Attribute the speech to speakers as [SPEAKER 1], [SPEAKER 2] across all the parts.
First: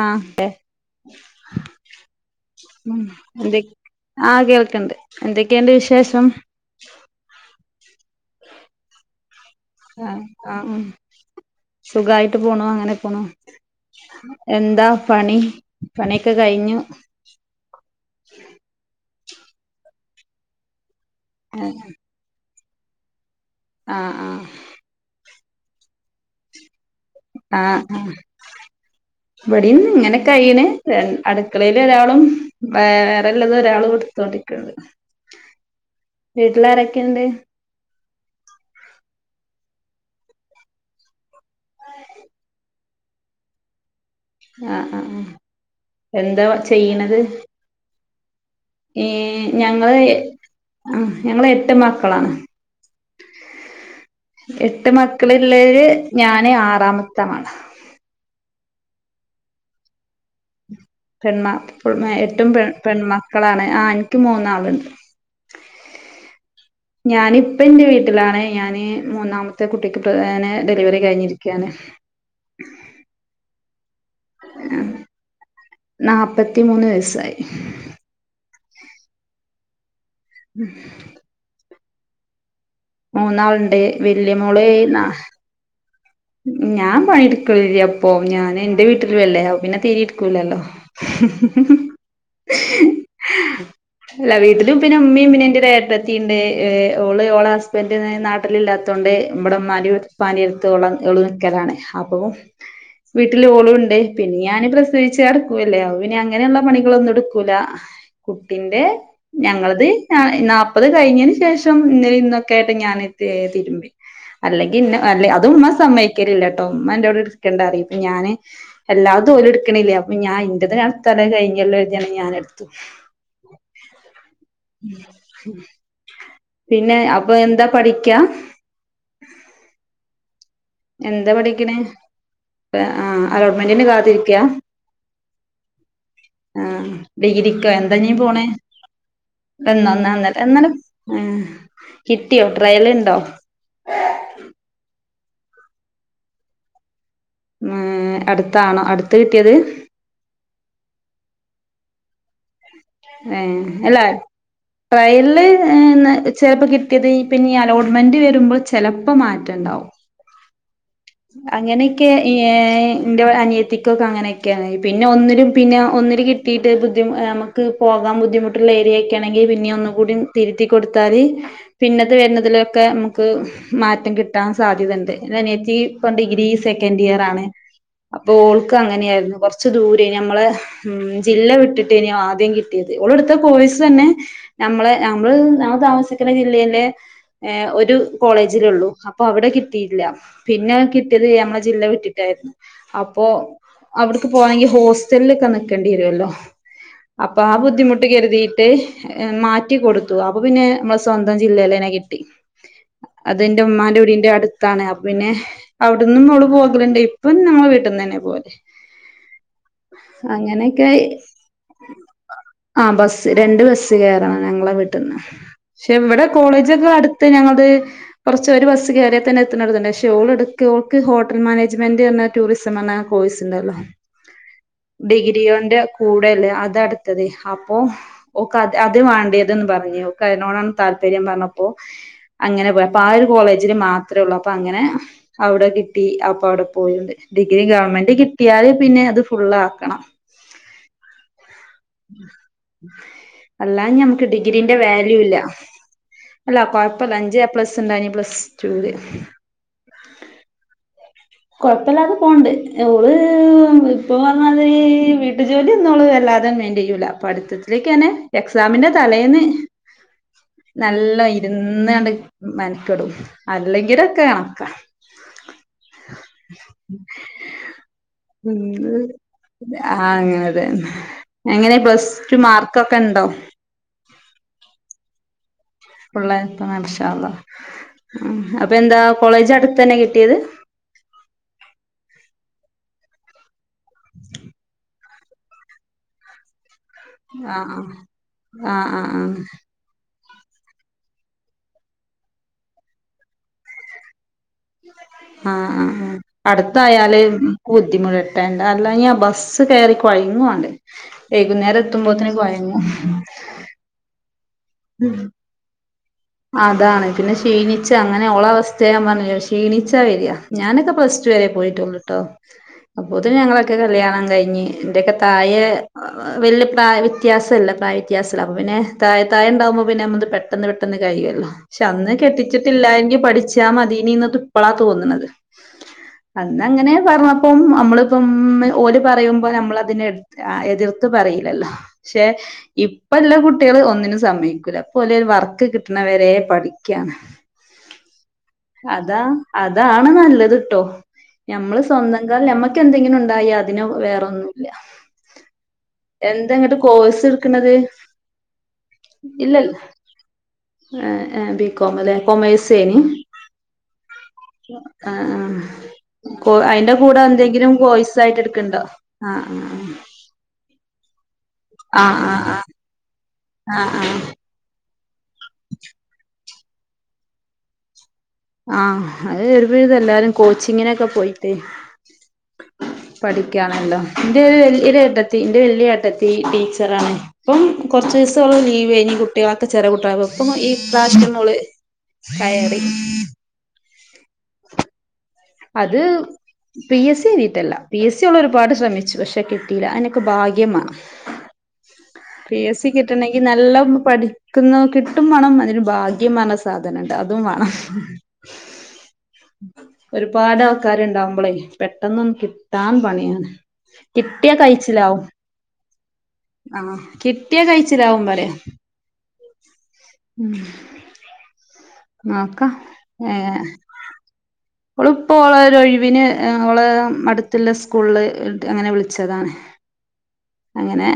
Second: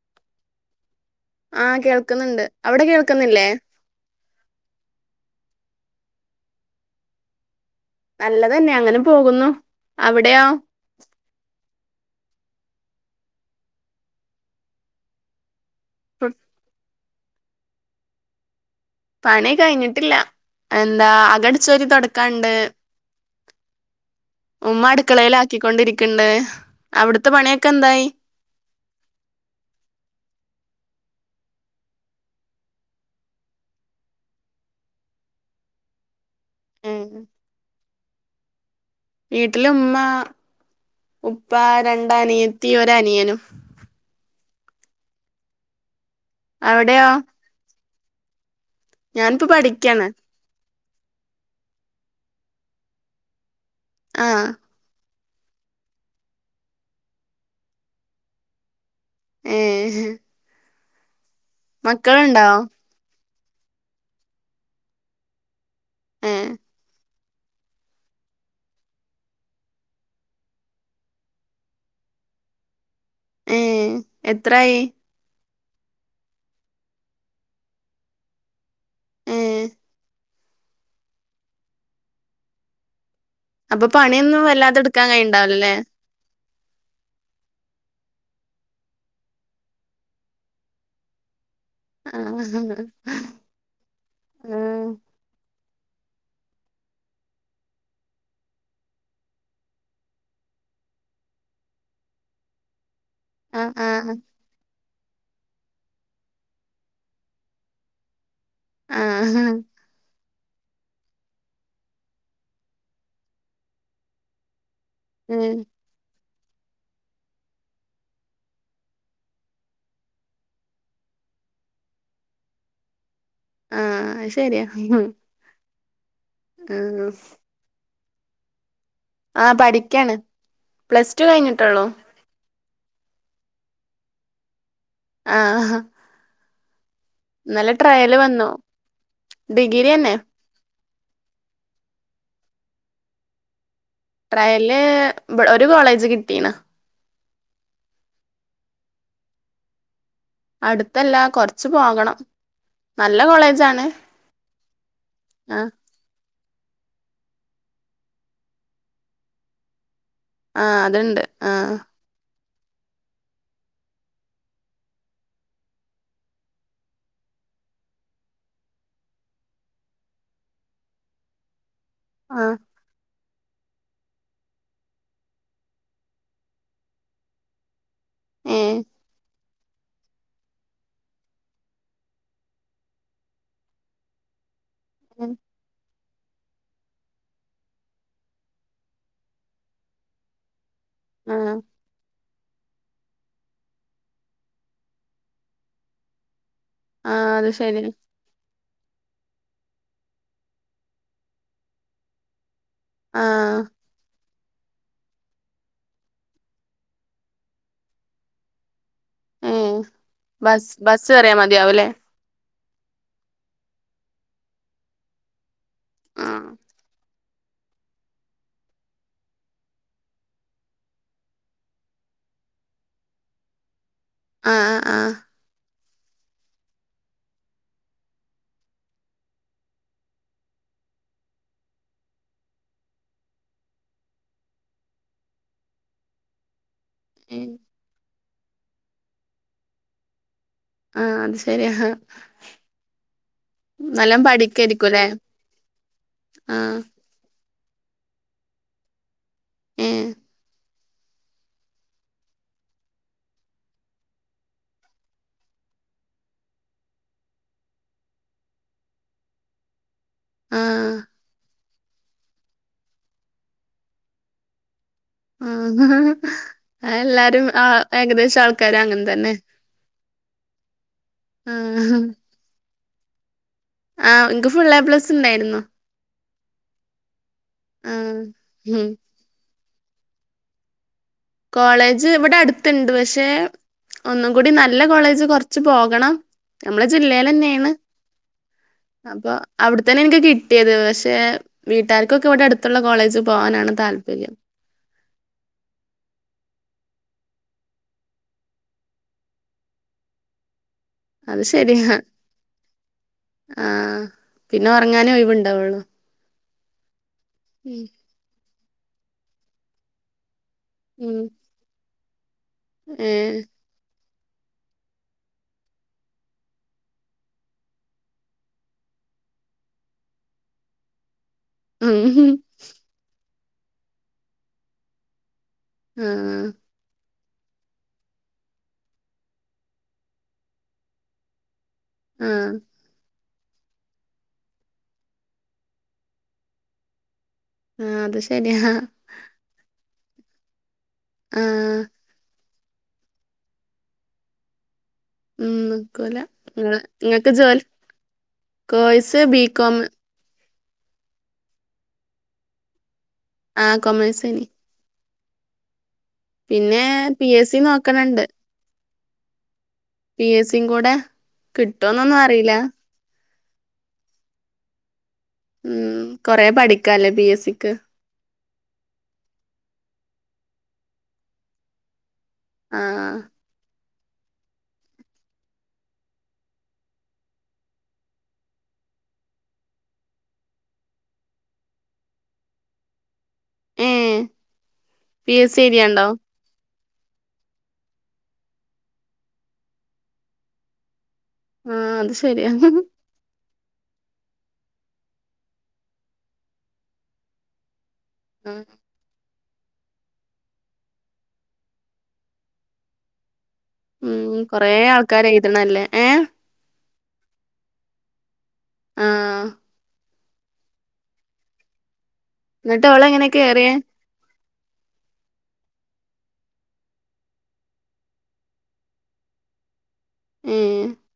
[SPEAKER 1] ആ അതെ
[SPEAKER 2] ആ കേൾക്കുന്നുണ്ട് അവിടെ
[SPEAKER 1] ഉം
[SPEAKER 2] കേൾക്കുന്നില്ലേ
[SPEAKER 1] എന്തൊക്കെയണ്ട് വിശേഷം
[SPEAKER 2] നല്ലതന്നെ അങ്ങനെ പോകുന്നു
[SPEAKER 1] ആഹ്
[SPEAKER 2] അവിടെയാ
[SPEAKER 1] ട്ട് പോണു അങ്ങനെ പോണു എന്താ പണി
[SPEAKER 2] ഉം,
[SPEAKER 1] പണിയൊക്കെ കഴിഞ്ഞു [inaudible]
[SPEAKER 2] പണി കഴിഞ്ഞിട്ടില്ല അ എന്താ
[SPEAKER 1] ആഹ്
[SPEAKER 2] അകടിച്ചോരി തുടക്കാണ്ട്
[SPEAKER 1] ആഹ്
[SPEAKER 2] ഉമ്മ അടുക്കളയില ക്കൊണ്ടിരിക്കണ്ട്
[SPEAKER 1] ആ ഇവടീന്ന് ഇങ്ങനെക്കെ കയ്യിണ് അടുക്കളയില് ഒരാളും വേറെള്ളത് ഒരാള് എടുത്തൊണ്ടിരിക്കാണ്
[SPEAKER 2] ഉം.
[SPEAKER 1] വീട്ടിലാരൊക്കെയണ്ട്?
[SPEAKER 2] വീട്ടില ഉമ്മ ഉപ്പ രണ്ട് അനിയത്തി ഒരനിയനും
[SPEAKER 1] ആ ആ ആ എന്താ
[SPEAKER 2] അവിടെയോ
[SPEAKER 1] ചെയ്യണത് ഏ
[SPEAKER 2] ഞാനിപ്പോ
[SPEAKER 1] ഞങ്ങള്....
[SPEAKER 2] പഠിക്കാണ്
[SPEAKER 1] ആ ഞങ്ങള് എട്ട് മക്കളാണ്
[SPEAKER 2] ആഹ്
[SPEAKER 1] എട്ട് മ മക്കളുള്ളയില് ഞാന് ആറാമത്താളാണ്
[SPEAKER 2] ഏ
[SPEAKER 1] പെൺമ എട്ടും പെൺ പെൺമ മക്കളാണ് ആ എനിക്ക് മൂന്നാളുണ്ട്
[SPEAKER 2] ആ
[SPEAKER 1] ഞാനിപ്പൻ്റെ വീട്ടിലാാണ് ഞാന് മൂന്നാമത്തെ കുട്ടിക്ക് ഡെലിവറി കഴിഞ്ഞിരിക്കയാണ്
[SPEAKER 2] ഏഹ് എത്രായി
[SPEAKER 1] നാപ്പത്തി മൂന്ന് ദിവസായി
[SPEAKER 2] ഏ
[SPEAKER 1] [inaudible] മൂന്നാളുണ്ട്
[SPEAKER 2] അപ്പൊ
[SPEAKER 1] വല്യ
[SPEAKER 2] പണിയൊന്നും വല്ലാതെ
[SPEAKER 1] മോളേയിന്ന
[SPEAKER 2] എടുക്കാൻ കഴിയുണ്ടാവില്ലല്ലേ
[SPEAKER 1] ഞാൻ പണിയെടുക്കലില്ല പ്പോ അപ്പൊ ഞാൻ ന്റെ വീട്ടിലുല്ലേ പിന്നെ തീരിം എടുക്കൂലല്ലോ
[SPEAKER 2] ആഹ്
[SPEAKER 1] വീട്ടിലും പിന്നെ ഉമ്മയും പിന്നീന്റെ യേ.... ത്തിണ്ട്ഓള് ഓളെ ഹസ്ബൻഡ് നാട്ടിലില്ലാത്തോണ്ട് ഇമ്മടെ ഉമ്മാന്റെം വീട്ടി പണിയെടുത്തോളാ ഓള് നിക്കലാണ് അപ്പൊ വീട്ടിൽ ഓളും
[SPEAKER 2] ആഹ്
[SPEAKER 1] ഉണ്ട്
[SPEAKER 2] ആഹ്
[SPEAKER 1] പിന്നെ ഞാൻ വിച്ചു കടക്കൂല്ലെയോ പിന്നെ അങ്ങനെയുള്ള പണികളൊന്നും എടുക്കൂല കുട്ടിന്റെ
[SPEAKER 2] ആഹ് ആഹ്
[SPEAKER 1] ഞങ്ങളത് ഞാ..... നാല്പ്പത് കഴിഞ്ഞതിന് ശേഷം ഇന്നലെ ഇന്നൊക്കൊയായിട്ട് ഞാൻ തിരുമ്മി അല്ലെങ്കി..... ന്ന് അല്ലെ
[SPEAKER 2] ഉം
[SPEAKER 1] അതും കിക്കല ട്ടോ അമ്മ എന്റോട് എടുക്കേണ്ട പറിം ഞാന് എല്ലാതും ഓലും എടുക്കണില്ലേ അപ്പൊ ഞാൻ ന്റെ നടത്തല കഴിഞ്ഞല്ലോ എഴുതിയാണ് ഞാൻ എടുത്തു
[SPEAKER 2] ആഹ് ശരിയാ
[SPEAKER 1] പിന്നെ
[SPEAKER 2] ആഹ്
[SPEAKER 1] അപ്പൊ എന്താ പഠിക്ക ക്യാ
[SPEAKER 2] ആഹ് പഠിക്കാണ് പ്ലസ് ടു
[SPEAKER 1] എന്താ പഠിക്ക്ണെ
[SPEAKER 2] കഴിഞ്ഞിട്ടൊള്ളോ
[SPEAKER 1] ആഹ് അലോട്ട്മെന്റിന് കാത്തിരിക്കയാ
[SPEAKER 2] ആ ഹ
[SPEAKER 1] ആ ഹ ഡിഗ്രിക്കോ എന്താ നീ പോണേ
[SPEAKER 2] ഡിഗ്രി തന്നെ
[SPEAKER 1] എന്നൊന്നന്നല്ല എന്നാലും ആ കിട്ടിയോ ട്രയൽ ഇണ്ടോ
[SPEAKER 2] ട്രയല് ഒരു കോളേജ് കിട്ടീന
[SPEAKER 1] ഏ അടുത്താണോ അടുത്ത കിട്ടിയത്
[SPEAKER 2] അടുത്തല്ലാ കൊറച്ച് പോകണം നല്ല
[SPEAKER 1] ഏ
[SPEAKER 2] കോളേജാണ്
[SPEAKER 1] അല്ല ട്രയല്ല്ല്
[SPEAKER 2] ആഹ്
[SPEAKER 1] ചിലപ്പോ കിട്ടിയത് പിന്നെ ഈ അലോട്ട്മെന്റ് വരുമ്പോൾ ചെലപ്പോ മാറ്റം ഉണ്ടാവും
[SPEAKER 2] ആ അതുണ്ട് ആ
[SPEAKER 1] എൻ്റെ അനിയത്തിക്കൊക്കെ അങ്ങനെയൊക്കെയാണ് പിന്നെ ഒന്നിലും പിന്നെ ഒന്നിൽ കിട്ടിയിട്ട് ബുദ്ധിമു ക്ക് പോകാൻ ബുദ്ധിമുട്ടുള്ള ഏരിയൊക്കെ ആണെങ്കിൽ പിന്നെ ഒന്നുകൂടി തിരുത്തി കൊടുത്താല് പിന്നത്
[SPEAKER 2] ആഹ്
[SPEAKER 1] വരുന്നതിലൊക്കെ ക്ക് മാറ്റം കിട്ടാൻ സാധ്യതണ്ട് ഇന്റനിയത്തി ഇപ്പൊ ഡിഗ്രി സെക്കൻഡ് ഇയർ ആണ് അപ്പൊ ഓൾക്ക്
[SPEAKER 2] ഏഹ്
[SPEAKER 1] അങ്ങനെയായിരുന്നു കൊറച്ച് കുറച്ച് ദൂരേ നമ്മള ഉം ജില്ല വിട്ടിട്ട് ഇനി ദ്യം കിട്ടിയത് ഓള് എടുത്ത കോഴ്സ് തന്നെ നമ്മളെ നമ്മള്
[SPEAKER 2] ഏഹ്
[SPEAKER 1] നമ തമാശ പക്കന ജില്ലയിലെ ഒരു കോളേജിലൊള്ളൂ അപ്പൊ അവിടെ കിട്ടിയില്ല പിന്നെ കിട്ടിയത്
[SPEAKER 2] ആഹ്
[SPEAKER 1] നമ്മള ജില്ല വിട്ടിട്ട് അപ്പോ അവിട്ക്ക് പോണമെങ്കി ഹോസ്റ്റലിലൊക്കെ നിക്കേണ്ടി വരുവല്ലോ
[SPEAKER 2] ആഹ്
[SPEAKER 1] അപ്പൊ
[SPEAKER 2] അത്
[SPEAKER 1] ആ
[SPEAKER 2] ശരി
[SPEAKER 1] ബുദ്ധിമുട്ട് കരുതി ട്ട് മാറ്റി കൊടുത്തു അപ്പൊ പിന്നെ മ്മളെ സ്വന്തം ജില്ലേലന്നെ കിട്ടി അത്
[SPEAKER 2] ആഹ്
[SPEAKER 1] ന്റെ ഉമ്മാന്റെ ഉടിന്റെ അട് താണ് അപ്പ പിന്നെ അവ്ട്ന്നും അവള് പോകല്ണ്ടെ. ഇപ്പം ഞങ്ങളെ വീട്ടിന്നന്നെ പോല്
[SPEAKER 2] ഏഹ് ബസ് ബസ്സ് വരാ മതിയാവുലെ
[SPEAKER 1] ആഹ് ബസ്സ്‌ രണ്ട് ബസ്സ് കേറണം ഞങ്ങളെ വീട്ടിന്ന് പക്ഷെ ഇവിടെ
[SPEAKER 2] ആഹ്
[SPEAKER 1] കോളേജൊക്കെ അടു- ഇത് ഞങ്ങളുടെ കൊറച്ച് ഒരു ബസ്സ് കയറിയാൽ തന്നെ എത്തുന്നടത് പക്ഷെ ഓൾ എടുക്ക് ഹോട്ടൽ മാനേജ്മെന്റ് എന്ന ടൂറിസം എന്ന കോഴ്സ് ഉണ്ടല്ലോ
[SPEAKER 2] ആഹ് ആഹ്
[SPEAKER 1] ഡിഗ്രി കൊണ്ട്- കൂടേല് അതടു- അപ്പോ ഓക്ക് അ അത് വേണ്ടിയതന്ന് പറഞ്ഞ അതിനോടാണ് താല്പര്യം പറഞ്ഞപ്പോ അങ്ങനെ പോയ അപ്പ ആ ഒരു കോളേജിൽ മാത്രമേ ഉള്ളൂ അപ്പ അങ്ങനെ അവിടെ കിട്ടി അപ്പ അവിടെ- പോയിണ്ട്
[SPEAKER 2] ഏഹ്
[SPEAKER 1] ഡിഗ്രി ഗവൺമെന്റ് കിട്ടി കിട്ടിയാല് പിന്നെ അത് ഫുള്ള് ആക്കണം
[SPEAKER 2] ആഹ അത-
[SPEAKER 1] അല്ലാ
[SPEAKER 2] നല്ലോം
[SPEAKER 1] നമക്ക് ഡിഗ്രീന്റെ
[SPEAKER 2] പഠിക്കായിരിക്കുംല്ലേ
[SPEAKER 1] വാല്യൂ ഇല്ല അല്ല
[SPEAKER 2] ആഹ്
[SPEAKER 1] കൊഴപ്പില്ല അഞ്ച്- പ്ലസ് ഉണ്ട് പ്ലസ് ടുല്
[SPEAKER 2] [unintelligible]
[SPEAKER 1] കൊഴപ്പില്ലാതെ പോണുണ്ട് ഓള് ഇപ്പൊ പറഞ്ഞാത് വീട്ട്ജോലി ഇന്നോള് വല്ലാതാൻ വേണ്ടി ചെയൂല പടിത്തത്തിലേക്ക്ന്നെ- എക്സാമിന്റെ തലേന്ന്
[SPEAKER 2] ആഹ്
[SPEAKER 1] നല്ല ഇരുന്ന് കണ്ട് മെനക്കടും അല്ലെങ്കിലൊക്കെ കണക്കാം
[SPEAKER 2] ആഹ ആ എല്ലാരും ആ ഏകദേശം ആൾക്കാരും അങ്ങനെ തന്നെ
[SPEAKER 1] ആ ആങ്ങനെ അത് എങ്ങനെ
[SPEAKER 2] ആഹ്
[SPEAKER 1] പ്ലസ് ടു മാർക്ക് കക്കണ്ടോ [unintelligible]
[SPEAKER 2] ആഹ് ഇൻക്ക് ഫുൾ എ പ്ലസ് ഇണ്ടായിരുന്നു.
[SPEAKER 1] പിള്ളേര്പ്പം മാശാള്ളാ
[SPEAKER 2] ആഹ്
[SPEAKER 1] അപ്പൊ
[SPEAKER 2] ഉം
[SPEAKER 1] എന്താ കോളേജ് അടുത്ത് തന്നെ കിട്ടിയത്
[SPEAKER 2] കോളേജ് ഇവിടെ അടുത്ത്ണ്ട് പക്ഷെ ഒന്നും കൂടി നല്ല കോളേജ് കൊറച്ച് പോകണം നമ്മള ജില്ലേൽ
[SPEAKER 1] ആ
[SPEAKER 2] തന്നെയാണ്
[SPEAKER 1] ആ ആ ആ
[SPEAKER 2] അപ്പൊ അവിടെത്തന്നെ എനിക്ക് കിട്ടി കിട്ടിയത് പക്ഷെ വീട്ടുകാർക്കൊക്കെ ഇവിടെ അടുത്തുള്ള കോളേജിൽ പോകാനാണ് താല്പര്യം
[SPEAKER 1] ആഹ് ആ അടുത്തായാല് ബുദ്ധിമുട്ടേണ്ട അല്ലേ ബസ്സ് കയറി കുഴങ്ങോണ്ട്
[SPEAKER 2] അത്
[SPEAKER 1] വൈകുന്നേരം
[SPEAKER 2] ശരിയാ.
[SPEAKER 1] എത്തുമ്പോത്തനെ കൊയങ്ങും
[SPEAKER 2] ആഹ് പിന്നെ ഒറങ്ങാനേ ഒവുണ്ടാവുള്ളൂ
[SPEAKER 1] അതാണ് പിന്നെ ക്ഷീണിച്ച അങ്ങനെയ ഒള്ള അവസ്ഥ അതാ ഞാൻ പറഞ്ഞേ ക്ഷീണിച്ചാ വരിക ഞാനൊക്കെ
[SPEAKER 2] ഉം
[SPEAKER 1] പ്ലസ് ടു വരെ പോയിട്ടുള്ളു ട്ട അപ്പോത്തിനും
[SPEAKER 2] ഏഹ്
[SPEAKER 1] ഞങ്ങളൊക്കെ കല്യാണം കഴിഞ് എന്റെക്കെ താഴെ വല്ല്യ പ്രായ വ്യത്യാസല്ല പ്രായ വ്യത്യാസല്ല അപ്പ പിന്നെ താഴെ താഴെ ഉണ്ടകുമ്പോ പിന്നെ നമ്മൾത്പെട്ടെന്ന് പെട്ടെന്ന് പെട്ടെന്ന് കയ്യൊല്ലോ ക്ഷെ
[SPEAKER 2] ഉം
[SPEAKER 1] അന്ന് കെട്ടിച്ചിട്ടില്ല എങ്കി പഠിച്ച ഞ്ഞാമതീനി ഇന്ന ഇപ്പളാ തോന്ന്ണത്
[SPEAKER 2] ആഹ്
[SPEAKER 1] അന്ന് അങ്ങനെ പറഞ്ഞ അപ്പം അമ്മളിപ്പം ഓല് പറയുമ്പോ നമ്മൾ അതിനെ എതിർത്ത് പറയില്ലല്ലോ. ക്ഷെ
[SPEAKER 2] ആഹ്
[SPEAKER 1] ഇപ്പല്ല കുട്ട്. കുട്ടികൾ ഒന്നിനും സമയ്ക്കൂല്ല പോല് വർ കിട്ട്ണവരെ പഠിക്കാണ്.
[SPEAKER 2] ആ അത് ശരിയാ
[SPEAKER 1] അതാ അതാണ് നല്ലത് ട്ടോ ഞമ്മള്
[SPEAKER 2] ആഹ്
[SPEAKER 1] സ്വന്തം കാല് ഞമ്മ എന്തെങ്കിലും ഉണ്ടായി അതിന് വേറെന്നുല്ല
[SPEAKER 2] ഉം നിക്കുല ങ്ങ് നിങ്ങക്ക് ജോലി
[SPEAKER 1] എടുക്ക്ണത്
[SPEAKER 2] കോഴ്സ് ബികോം
[SPEAKER 1] ആ ഏ ബികോം അല്ലെ കോമേഴ്സ് ഏനി
[SPEAKER 2] ആ കൊമേഴ്സ് ഏനി
[SPEAKER 1] ആഹ് ആഹ് കോ അയിന്റെ കൂടെ
[SPEAKER 2] പി എസ് സി
[SPEAKER 1] എന്തെങ്കിലും കോയ്സ്
[SPEAKER 2] നോക്കണണ്ട്
[SPEAKER 1] ആയിട്ട് എടുക്ക് ണ്ടൊ ആ ഹ്
[SPEAKER 2] പി എസ് സി കൂടെ കിട്ടോന്നൊന്നും
[SPEAKER 1] ആഹ്
[SPEAKER 2] അറീല
[SPEAKER 1] ആഹ് ആഹ് ഹ
[SPEAKER 2] ഉം കൊറെ പഠിക്കാല്ലേ ബി എ സിക്ക്
[SPEAKER 1] ആഹ് അത് [unintelligible] എല്ലാരും കോച്ചിങ്ങിനൊക്കെ പോയിട്ട് അ
[SPEAKER 2] ആഹ്
[SPEAKER 1] പഠിക്കാണല്ലോ എന്റെ ഒരു വല്യ ഏട്ടത്തി എന്റെ വല്യ ട്ടത്തി ടീച്ചറാണ് ഇപ്പം കൊറച്ചീസം ഓള് ലീവേനി കുട്ട്യേളൊക്കെ ചെറ്യേകുേട്ട്യള് ഇപ്പൊ ഈ പ്രാവശ്യോള് കയറി
[SPEAKER 2] ഉം പി എസ് സി
[SPEAKER 1] അത്
[SPEAKER 2] എഴുത്യാണ്ടോ
[SPEAKER 1] പി എസ് സി എഴുതിയിട്ടല്ല പി എസ് സി ഉള്ള ഒരുപാട് ശ്രമിച് പക്ഷെ കിട്ടീല്ല അനക്കെ ഭാഗ്യമാണം
[SPEAKER 2] ആ അത് ശരിയ. ഹ് ഹ്
[SPEAKER 1] എ ൻക്ക്യനല്ല പഠിക്കുന്നുകിട്ടും മണം അതിന് ഭാഗ്യം പറ്ന്ന സാധനം ഉണ്ട് അതും മാണം
[SPEAKER 2] ആഹ്
[SPEAKER 1] ഒരുപാട് ആൾക്കാര് ഇണ്ടാവുമ്പളേ പെട്ടെന്നൊന്ന് കിട്ടാൻ പണിയാണ്.
[SPEAKER 2] ഉം
[SPEAKER 1] കിട്ടിയാ
[SPEAKER 2] കൊറെ
[SPEAKER 1] കഴിച്ചിലാവും
[SPEAKER 2] ആൾക്കാര് എഴുതണല്ലേ ഏ.
[SPEAKER 1] ആഹ് കിട്ടിയാ കഴിച്ചിലാവും പറയാ
[SPEAKER 2] ആ.
[SPEAKER 1] ഉം നോക്കാ
[SPEAKER 2] എന്നിട്ട് ഓളെങ്ങനെ
[SPEAKER 1] ഏഹ്
[SPEAKER 2] കേറിയേ
[SPEAKER 1] ഓളിപ്പ ഓള ഒരു ഒഴിവിന് അവള് അടുത്തിള്ള സ്കൂളില് അങ്ങനെ വിളിച്ചതാണ്.
[SPEAKER 2] ഏ
[SPEAKER 1] അങ്ങനെ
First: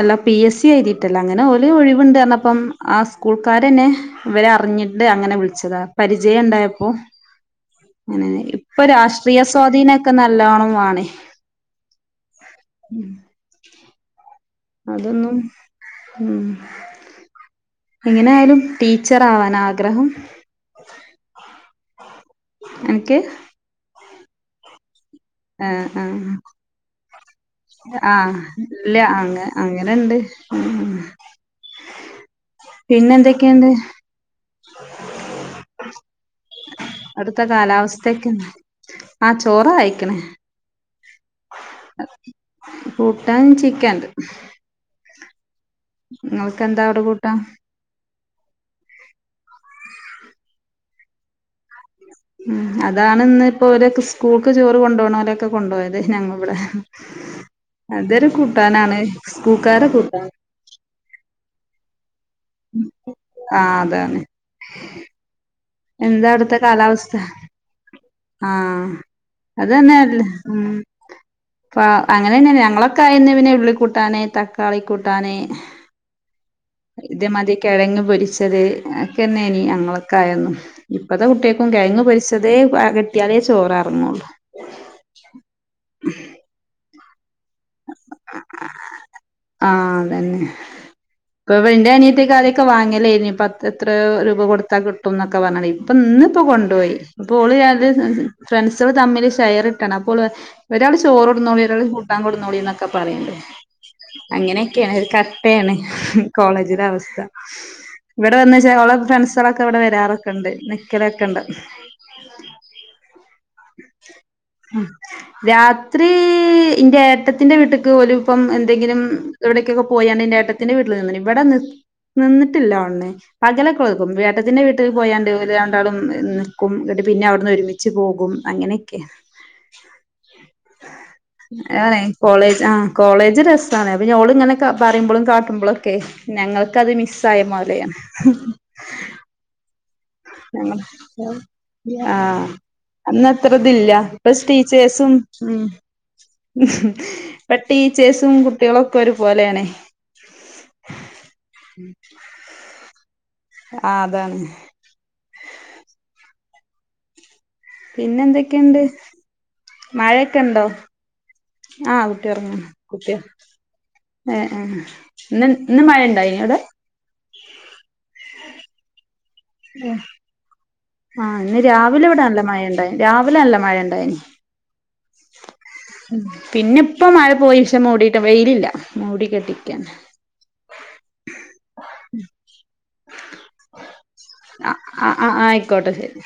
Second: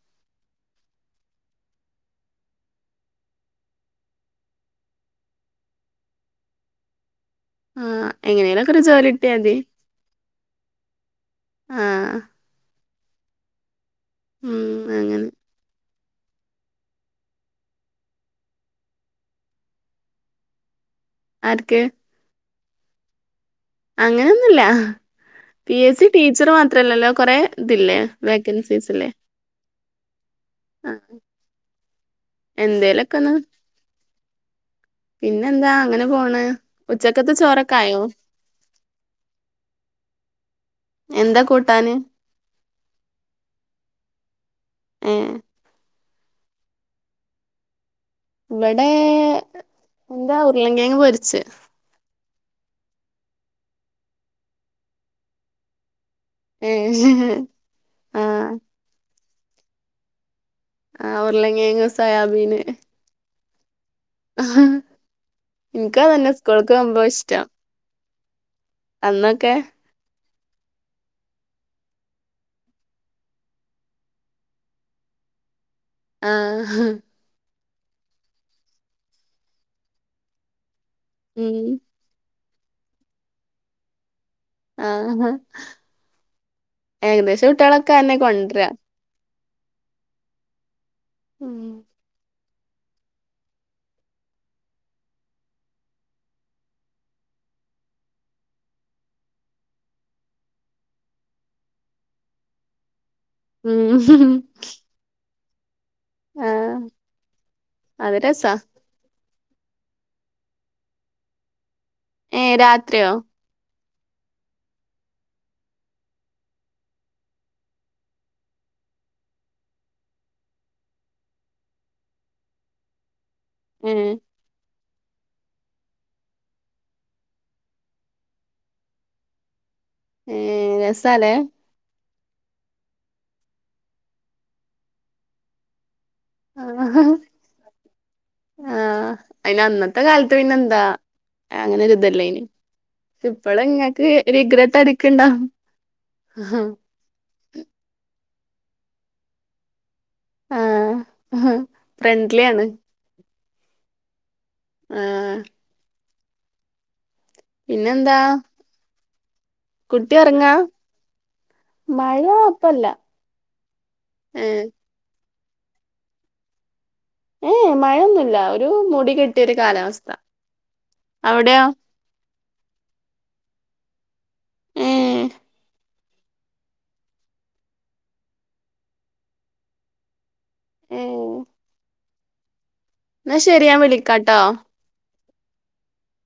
[SPEAKER 1] അല്ല പി. എസ്. സി എഴുതീട്ടല്ല. അങ്ങനെ ഓല് ഒഴിവിണ്ട് അറിഞ്ഞപ്പം ആ സ്കൂൾക്കാരന്നെ ഇവരെ അറിഞ്ഞിട്ട് അങ്ങനെ വിളിച്ചതാ പരിചയം ഇണ്ടായപ്പോ
[SPEAKER 2] ആഹ് എങ്ങനേലൊക്കെ
[SPEAKER 1] ഇപ്പൊ
[SPEAKER 2] ഒരു ജോലി കിട്ടിയാ
[SPEAKER 1] രാഷ്ട്രീയ
[SPEAKER 2] മതി
[SPEAKER 1] സ്വാധീനൊ ക്കെ നല്ലോണം വാണെ
[SPEAKER 2] ആഹ്
[SPEAKER 1] ഉം
[SPEAKER 2] ഉം അങ്ങനെ
[SPEAKER 1] അതൊന്നും ഉം എങ്ങനെയാലും ടീച്ചർ ആവാനാ ആഗ്രഹം.
[SPEAKER 2] ആർക്ക്
[SPEAKER 1] അൻക്ക്
[SPEAKER 2] അങ്ങനെയൊന്നുല്ല പി. എസ്.
[SPEAKER 1] ആ
[SPEAKER 2] സി ടീച്ചർ മാത്രല്ലല്ലോ കൊറേ ഇതില്ലേ
[SPEAKER 1] ആ ഇല്ല
[SPEAKER 2] വേക്കൻസീസില്
[SPEAKER 1] അങ്ങ അങ്ങനെണ്ട് ഉം
[SPEAKER 2] എന്തേലൊക്കെന്ന്
[SPEAKER 1] പിന്നെന്തൊക്കെണ്ട്?
[SPEAKER 2] പിന്നെന്താ അങ്ങനെ പോണ് ഉച്ചക്കത്തെ
[SPEAKER 1] അവിടുത്തെ
[SPEAKER 2] ചോറൊക്കെ ആയോ
[SPEAKER 1] കാലാവസ്ഥക്കെ [unintelligible] ആഹ് ചോറായിക്കണ്
[SPEAKER 2] എന്താ കൂട്ടാന്
[SPEAKER 1] കൂട്ടാൻ ചിക്കൻണ്ട്
[SPEAKER 2] ഏഹ്
[SPEAKER 1] ങ്ങൾക്ക് എന്താ അവിടെ കൂട്ടാ
[SPEAKER 2] ഇവിടെ എന്താ ഉ ര്ളങ്കെഴങ്ങ് പൊരിച്ച്
[SPEAKER 1] ഉം അതാണ് ഇന്ന് ഇപ്പോ ഇവരൊക്കെ സ്കൂൾക്ക് ചോറ് കൊണ്ടുപോണൊലൊക്കെ കൊണ്ടോയത് തെ ഞങ്ങ ഇവിടെ
[SPEAKER 2] ഏ ആ
[SPEAKER 1] അതൊരു കൂട്ടാനാണ് കൂക്കാര കൂട്ടാ
[SPEAKER 2] സൊയാ ബീന്
[SPEAKER 1] ആഹ് എന്താ
[SPEAKER 2] എനിക്കതെന്നെ സ്കൂൾക്ക് പോകുമ്പോ ഇഷ്ടം
[SPEAKER 1] ആഹ്
[SPEAKER 2] അന്നൊക്കെ
[SPEAKER 1] അതന്നെയല്ലേ ഉം അ അങ്ങനെന്നെ ഞങ്ങളൊക്കെ ആയന്ന് പിന്നെ ഉള്ളികൂട്ടാന് തക്കാളി കൂട്ടാന്
[SPEAKER 2] ആ
[SPEAKER 1] ഇത് മതി കിഴങ്ങ് പൊരിച്ചത് ഒക്കെന്നെനി അക്കെന്നെനി ന്നങ്ങളൊക്കെ ആയന്നും ഇപ്പത്തെ
[SPEAKER 2] ഉം
[SPEAKER 1] കുട്ട്യേക്കും കെഴങ്ങ് പൊരിച്ച് തേ പ കിട്ടിയാലേ ചോറെർങ്ങാെള്ളൂ
[SPEAKER 2] ആഹ ഏകദേശം കുട്ട്യേളൊക്കെ അന്നെ കൊണ്ട് രാ
[SPEAKER 1] ആ അതന്നെ
[SPEAKER 2] ഉം
[SPEAKER 1] ക്ക. പ്പന്റെ അനിയത്തി ഒക്കെ ആദ്യ ക്ക വാങ്ങലേനി പത്ത് എത്രോ രൂപ കൊടുത്താ കിട്ടുംന്നൊക്കെ പറഞ്ഞു ഇപ്പൊ ഇന്നിപ്പോ കൊണ്ടുപോയി ഇപ്പോൾ അത് ഫ്രണ്ട്സുകള് തമ്മിൽ ഷെയർ ഇട്ടാണ് അപ്പോള് പ ഒരാള് ചോറ് കൊണ്ട്ന്നോളി ഒരാള് കൂട്ടാൻകൊണ്ട് ന്നോളിന്നൊക്കെ പറയണ്ട്
[SPEAKER 2] ഉം
[SPEAKER 1] അങ്ങനെക്കെയാ ഒരു ക പേയണ്
[SPEAKER 2] ആ
[SPEAKER 1] കോളേജിലെ അവസ്ഥ
[SPEAKER 2] അത്
[SPEAKER 1] ഇവിടെ
[SPEAKER 2] രസാ
[SPEAKER 1] വന്ന്ച്ചാ അവളെ ഫ്രണ്ട്സ് ങ്ങളൊക്കെ ഇവ്ടെ വരാറൊക്കെണ്ട് നിക്കലൊക്കെണ്ട്
[SPEAKER 2] ഏ രാത്രിയോ
[SPEAKER 1] രാത്രി ഇന്റെ ട്ടത്തിന്റെ വീട്ട്ക്ക് ഓല് പ്പം എന്തെങ്കിലും എവിടേക്കൊക്കെ പോയണ്ട് ന്റെ ഏട്ടത്തിന്റെ വീട്ടിൽ നിന്ന്ണ് ഇവിടെ നി നിന്നിട്ടില്ലോണ് പകലൊക്കെ
[SPEAKER 2] ഏ
[SPEAKER 1] നിക്കും ഏട്ടത്തിന്റെ വീ ട്ട് പോയാണ്ട് ഇവര് രണ്ടാളും നിക്കും പിന്നെ അവിടുന്ന് ഒരുമിച്ച് പോകും അങ്ങനൊക്കെയാ
[SPEAKER 2] ഏ രസാലേ
[SPEAKER 1] അതാണേ കോളേജ് ആ കോളേജ് രസാണ് പിന്നെ ഓള് ഇങ്ങനെ ക പറിമ്പളും കാട്ടുമ്പാെളൊക്കെ
[SPEAKER 2] ആ
[SPEAKER 1] ഞങ്ങൾക്കത് മിസ്സായ മാതിരിയാണ്
[SPEAKER 2] ആഹ് അയിന് അന്നത്തെ കാലത്ത് പിന്നെ എന്താ അങ്ങനെ
[SPEAKER 1] ആ
[SPEAKER 2] ഒരിതല്ലേനി ഇപ്പള്
[SPEAKER 1] അന്നത്രതില്ല
[SPEAKER 2] ഇങ്ങക്ക്
[SPEAKER 1] പ്പ
[SPEAKER 2] റിഗ്രറ്റ്
[SPEAKER 1] സ്ടീച്ചേഴ്സും
[SPEAKER 2] അടിക്ക്ണ്ടാവും
[SPEAKER 1] ഇപ്പോ ടീച്ചേഴ്സ് സും കുട്ടികളൊക്കെ ഒരുപോലെയാണെ
[SPEAKER 2] ആ ഹ ഫ്രണ്ട്ലി ആണ്
[SPEAKER 1] ആ അതാണ്
[SPEAKER 2] ആ പിന്നെന്താ
[SPEAKER 1] പിന്നെന്തെക്കെണ്ട്
[SPEAKER 2] കുട്ടി
[SPEAKER 1] മഴെക്കെ
[SPEAKER 2] ഒറങ്ങാ
[SPEAKER 1] ണ്ടോ ആ
[SPEAKER 2] മഴ
[SPEAKER 1] കുട്ടി ഒർങ്ങാ
[SPEAKER 2] ഇപ്പല്ല
[SPEAKER 1] കുട്ട്യാേ ഏ ഏ ഇന്ന് ന്ന് മഴണ്ടായിന്യോ അവ്ടെ
[SPEAKER 2] ഏ എ മഴെന്നുല്ല ഒരു മൂടി കെ ട്ടിയൊരു കാലാവസ്ഥ
[SPEAKER 1] ആ ഇന്ന്
[SPEAKER 2] അവിടെയോ
[SPEAKER 1] രാവിലെ ഇവിടെ നല്ല മഴ ണ്ടായി രാവിലെ നല്ല മഴണ്ടായീന്
[SPEAKER 2] ഏ
[SPEAKER 1] ഉം പിന്നെ ഇപ്പ മഴ പോയി പക്ഷെ മൂടിട്ട വെയിലില്ല മൂടി കെട്ടിക്കണ്
[SPEAKER 2] ഏഹ് എന്നാ ശെരിയാ വിളിക്കാട്ടോ
[SPEAKER 1] അ ആഹ് ആയിക്കോട്ടെ ശരി.